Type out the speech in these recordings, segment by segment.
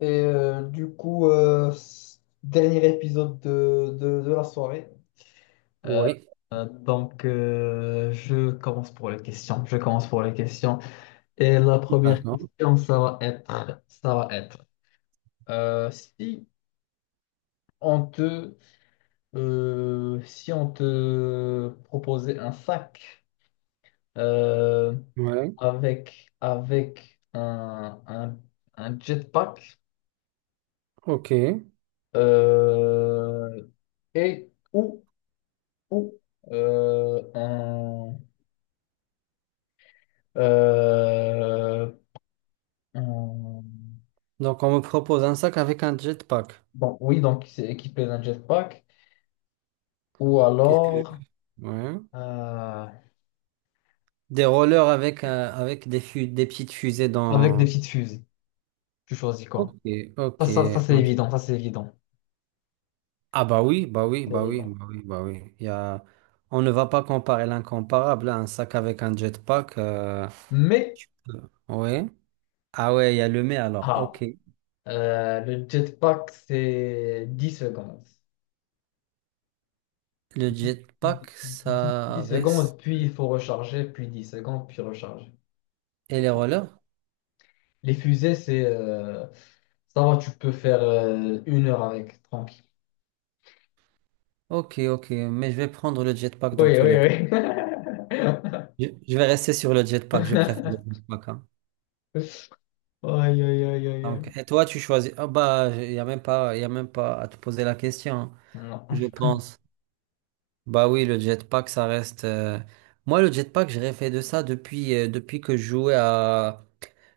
Du coup, dernier épisode de la soirée. Euh, Oui. Donc, je commence pour les questions. Je commence pour les questions. Et la première D'accord. question, ça va être si on si on te proposait un sac euh, Ouais. avec, avec un jetpack Ok. euh, et ou euh, un, euh, un- Donc on me propose un sac avec un jetpack. Bon, oui, donc c'est équipé d'un jetpack, ou Qu'est-ce que... alors Ouais. euh, Des rollers avec, avec des, des petites fusées avec des dans... petites fusées. Tu choisis Ok, quoi? ok. Ça, c'est évident, ça c'est évident. Ah bah oui, bah oui, C'est bah oui, évident. bah oui, bah oui. Il y a... On ne va pas comparer l'incomparable, hein. Un sac avec un jetpack. Mais, Tu peux- Ouais. Ah ouais, il y a le mais alors. Ok. ah, le jetpack, c'est 10 secondes. Le Dix jetpack, 10 10 ça secondes, reste... puis il faut recharger, puis dix secondes, puis recharger. Et les rollers? Les fusées, c'est, ça va, tu peux faire une heure avec, tranquille. Ok, ok. Mais je vais prendre le jetpack Oui, dans tous les cas. oui, oui. Je vais rester sur le jetpack, je préfère le jetpack, hein. Aïe, aïe, aïe, aïe, Donc, aïe. et toi, tu choisis. Ah bah, il n'y a même pas, il a même pas à te poser la question, hein, Non. je pense. Bah oui, le jetpack, ça reste. Moi, le jetpack, j'ai rêvé de ça depuis, depuis que je jouais à.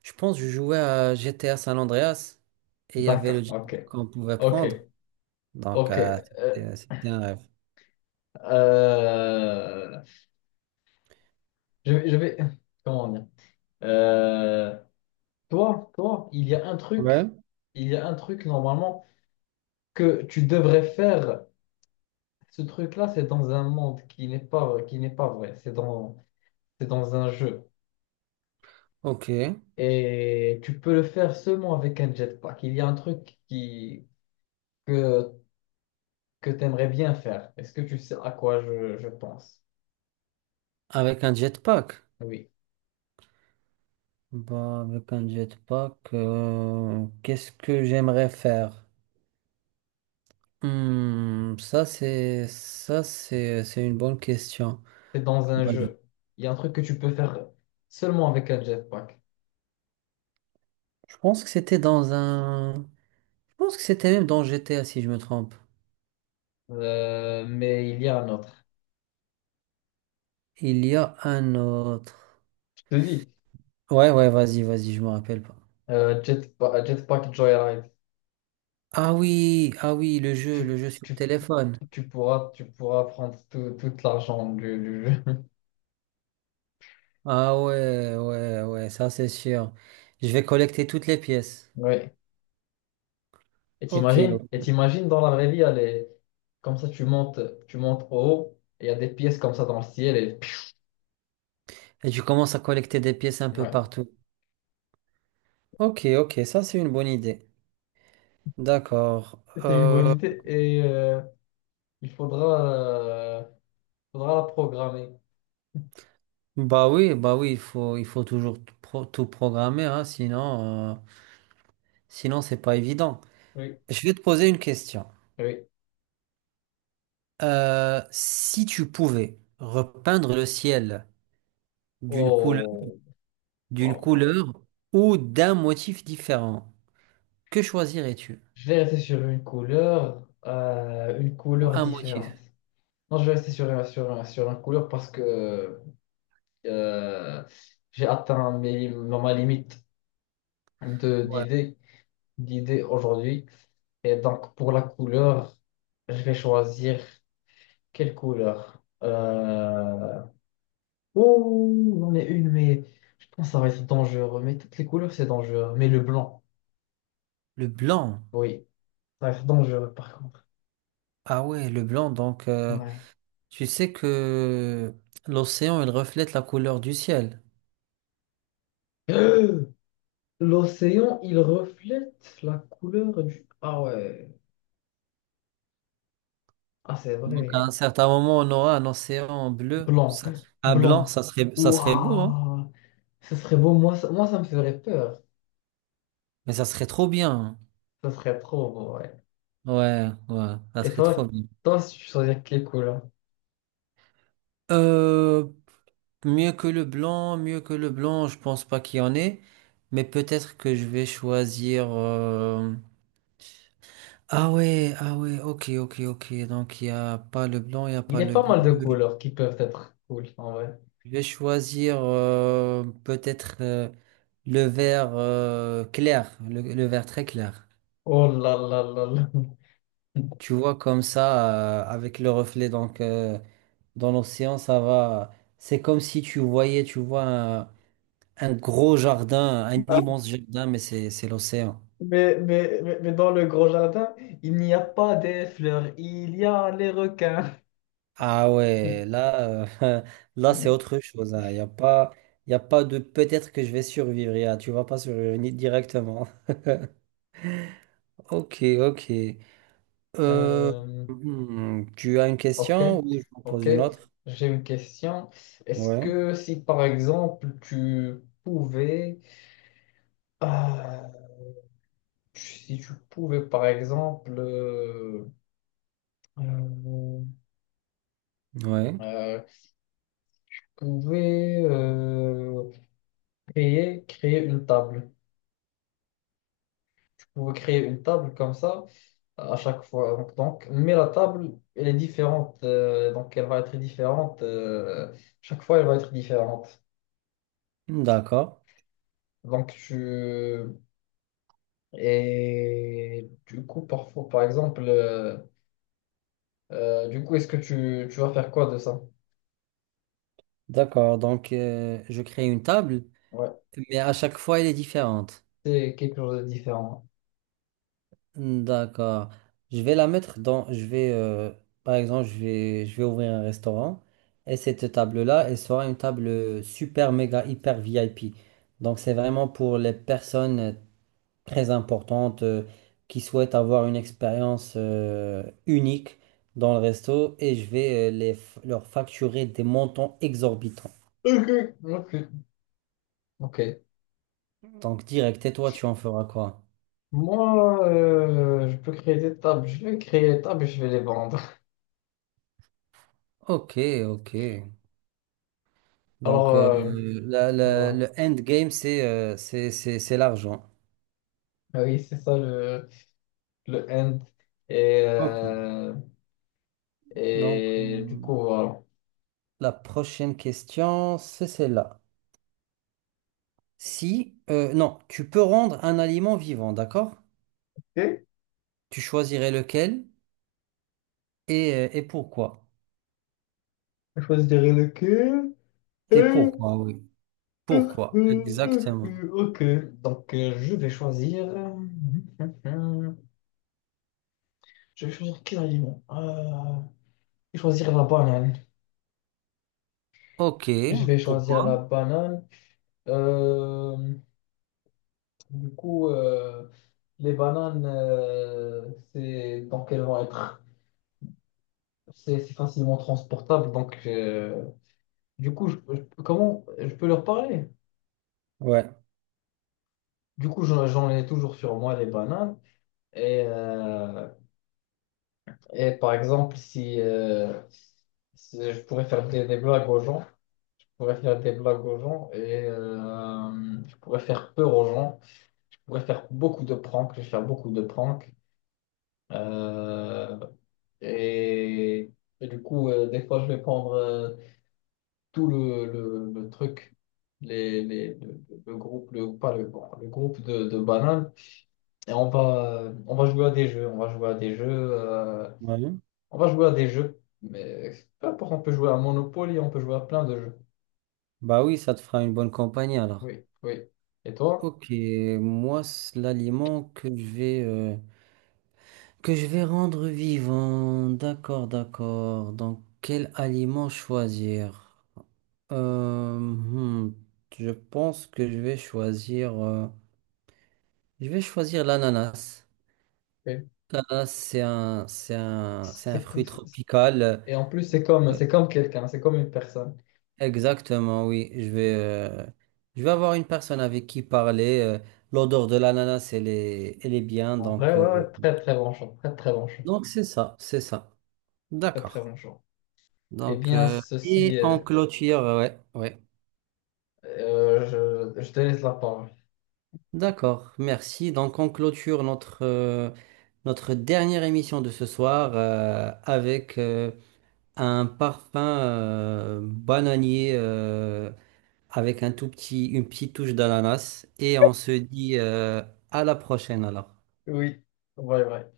Je pense que je jouais à GTA San Andreas et il y avait D'accord, le ok, jetpack qu'on pouvait ok, prendre. Donc, ok. C'était c'était un rêve. euh, je, vais, je vais- comment dire? Euh, toi, il y a un Ouais. truc, il y a un truc normalement que tu devrais faire. Ce truc-là, c'est dans un monde qui n'est pas vrai. C'est dans un jeu. Ok. Et tu peux le faire seulement avec un jetpack. Il y a un truc que que tu aimerais bien faire. Est-ce que tu sais à quoi je pense? Avec un jetpack. Oui. Bah, avec un jetpack, qu'est-ce que j'aimerais faire? Ça c'est c'est une bonne question. C'est dans un Moi, Je jeu. Il y a un truc que tu peux faire seulement avec un jetpack. je pense que c'était dans un je pense que c'était même dans GTA si je me trompe. Mais il y a un autre. Il y a un autre. Je te dis, Ouais, vas-y, je me rappelle pas. Jetpack Joyride. Ah oui, ah oui, Tu, le jeu sur tu, téléphone. Tu pourras prendre tout l'argent du jeu. Ah ouais, ouais, ouais, ça c'est sûr. Je vais collecter toutes les pièces. Oui. OK, ok. Et t'imagines dans la vraie vie, comme ça, tu montes en haut, et il y a des pièces comme ça dans le ciel. Et... Et tu commences à collecter des pièces un peu Ouais. partout. Ok, ok, ça c'est une bonne idée. D'accord. C'est une bonne idée. Et il faudra. Euh, Faudra la programmer. Bah oui, il faut toujours tout, tout programmer, hein, sinon, sinon c'est pas évident. Oui, Je vais te poser une question. oui. Si tu pouvais repeindre le ciel d'une couleur, Oh, wow, d'une wow, wow. couleur ou d'un motif différent, que choisirais-tu? Je vais rester sur une Ou couleur un différente. motif? Non, je vais rester sur une couleur parce que euh, j'ai atteint ma limite Ouais. d'idées, d'idées aujourd'hui. Et donc, pour la couleur, je vais choisir quelle couleur? Oh, j'en ai une, mais je pense que ça va être dangereux. Mais toutes les couleurs, c'est dangereux. Mais le blanc, Le blanc. oui. Ça reste dangereux, par contre. Ah ouais, le blanc. Donc, Ouais. tu sais que l'océan, il reflète la couleur du ciel. Euh, L'océan, il reflète la couleur du... Ah ouais, ah c'est Donc, à vrai. un certain moment, on aura un océan bleu, Blanc, ça- à blanc, blanc. Ça serait beau, hein. Waouh, ce serait beau. Moi, ça me ferait peur. Mais ça serait trop bien, hein. Ce serait trop beau, ouais. Ouais, ouais, ça Et serait trop toi, bien. toi, si tu choisis quelle couleur? Euh, Mieux que le blanc, mieux que le blanc, je pense pas qu'il y en ait. Mais peut-être que je vais choisir. Ah ouais, ah ouais, ok, ok, ok. Donc, il y a pas le blanc, il y a Il y pas a le pas bleu. mal de couleurs qui peuvent être cool, en vrai. Je vais choisir peut-être le vert clair, le vert très clair. Oh là là là là. Tu vois comme ça, avec le reflet donc, dans l'océan, ça va. C'est comme si tu voyais, tu vois, un gros jardin, un immense jardin, mais c'est l'océan. Mais, mais dans le grand jardin, il n'y a pas des fleurs, il y a les requins. Ah ouais, là, là c'est autre chose. Il n'y a pas, y a pas de peut-être que je vais survivre. Y a- tu vas pas survivre ni- directement. Ok, ok. Euh, Euh, tu as une Ok, question ou je t'en pose ok. une autre? J'ai une question. Est-ce Ouais, que si par exemple tu pouvais, ah, tu- si tu pouvais par exemple, euh, ouais. euh, tu pouvais créer une table, tu pouvais créer une table comme ça à chaque fois. Donc, mais la table, elle est différente, donc elle va être différente chaque fois, elle va être différente. D'accord, Donc tu Et du coup, parfois, par exemple, du coup, est-ce que tu vas faire quoi de ça? d'accord. Donc, je crée une table. Ouais, Mais à chaque fois, elle est différente. c'est quelque chose de différent. D'accord. Je vais la mettre dans. Je vais, par exemple, je vais ouvrir un restaurant et cette table-là, elle sera une table super, méga, hyper VIP. Donc, c'est vraiment pour les personnes très importantes qui souhaitent avoir une expérience unique dans le resto et je vais les, leur facturer des montants exorbitants. Ok, ok, ok. Donc, direct, et toi, tu en feras quoi? Moi, je peux créer des tables. Je vais créer des tables et je vais les vendre. Ok, ok. Alors, Donc, voilà. le endgame, c'est c'est l'argent. Ah oui, c'est ça le end. Et, Ok. euh, Donc, et du coup, voilà. la prochaine question, c'est celle-là. Si, non, tu peux rendre un aliment vivant, d'accord? Ok, Tu choisirais lequel et pourquoi? je choisirai lequel. Et pourquoi, oui. Pourquoi? Exactement. Ok, donc euh, Je vais choisir quel aliment? Je vais choisir la banane. Ok, Je vais choisir pourquoi? la banane. Euh, du coup, les bananes, c'est donc elles vont être, c'est facilement transportable. Donc, du coup, comment je peux leur parler? Ouais. Du coup, j'en ai toujours sur moi les bananes et et par exemple, si je pourrais faire des blagues aux gens, je pourrais faire des blagues aux gens et je pourrais faire peur aux gens, je pourrais faire beaucoup de pranks, je vais faire beaucoup de pranks. Euh, et, et du coup, des fois, je vais prendre tout le truc, les, le groupe, le, pas le, bon, le groupe de bananes, on va jouer à des jeux, on va jouer à des jeux. euh, Ouais. On va jouer à des jeux, mais peu importe, on peut jouer à Monopoly, on peut jouer à plein de jeux. Bah oui, ça te fera une bonne compagnie alors. Oui, oui. Et toi? Ok, moi, c'est l'aliment que je vais... que je vais rendre vivant. D'accord, d'accord. Donc, quel aliment choisir? Euh, hmm, je pense que je vais choisir. Je vais choisir l'ananas. Oui. L'ananas, c'est un, c'est un, c'est un C'est comme- fruit c'est- tropical. Et en plus, Euh, c'est comme quelqu'un, c'est comme une personne. Exactement, oui. Je vais avoir une personne avec qui parler. L'odeur de l'ananas, elle est bien. En vrai, ouais, ouais, très très bon choix, très très bon choix, Donc c'est ça, c'est ça. très très D'accord. bon choix. Eh Donc, bien, ceci, et en euh, clôture, ouais, ouais. euh, je te laisse la parole. D'accord, merci. Donc on clôture notre, notre dernière émission de ce soir avec un parfum bananier avec un tout petit, une petite touche d'ananas. Et on se dit à la prochaine alors. Oui, ouais, ouais.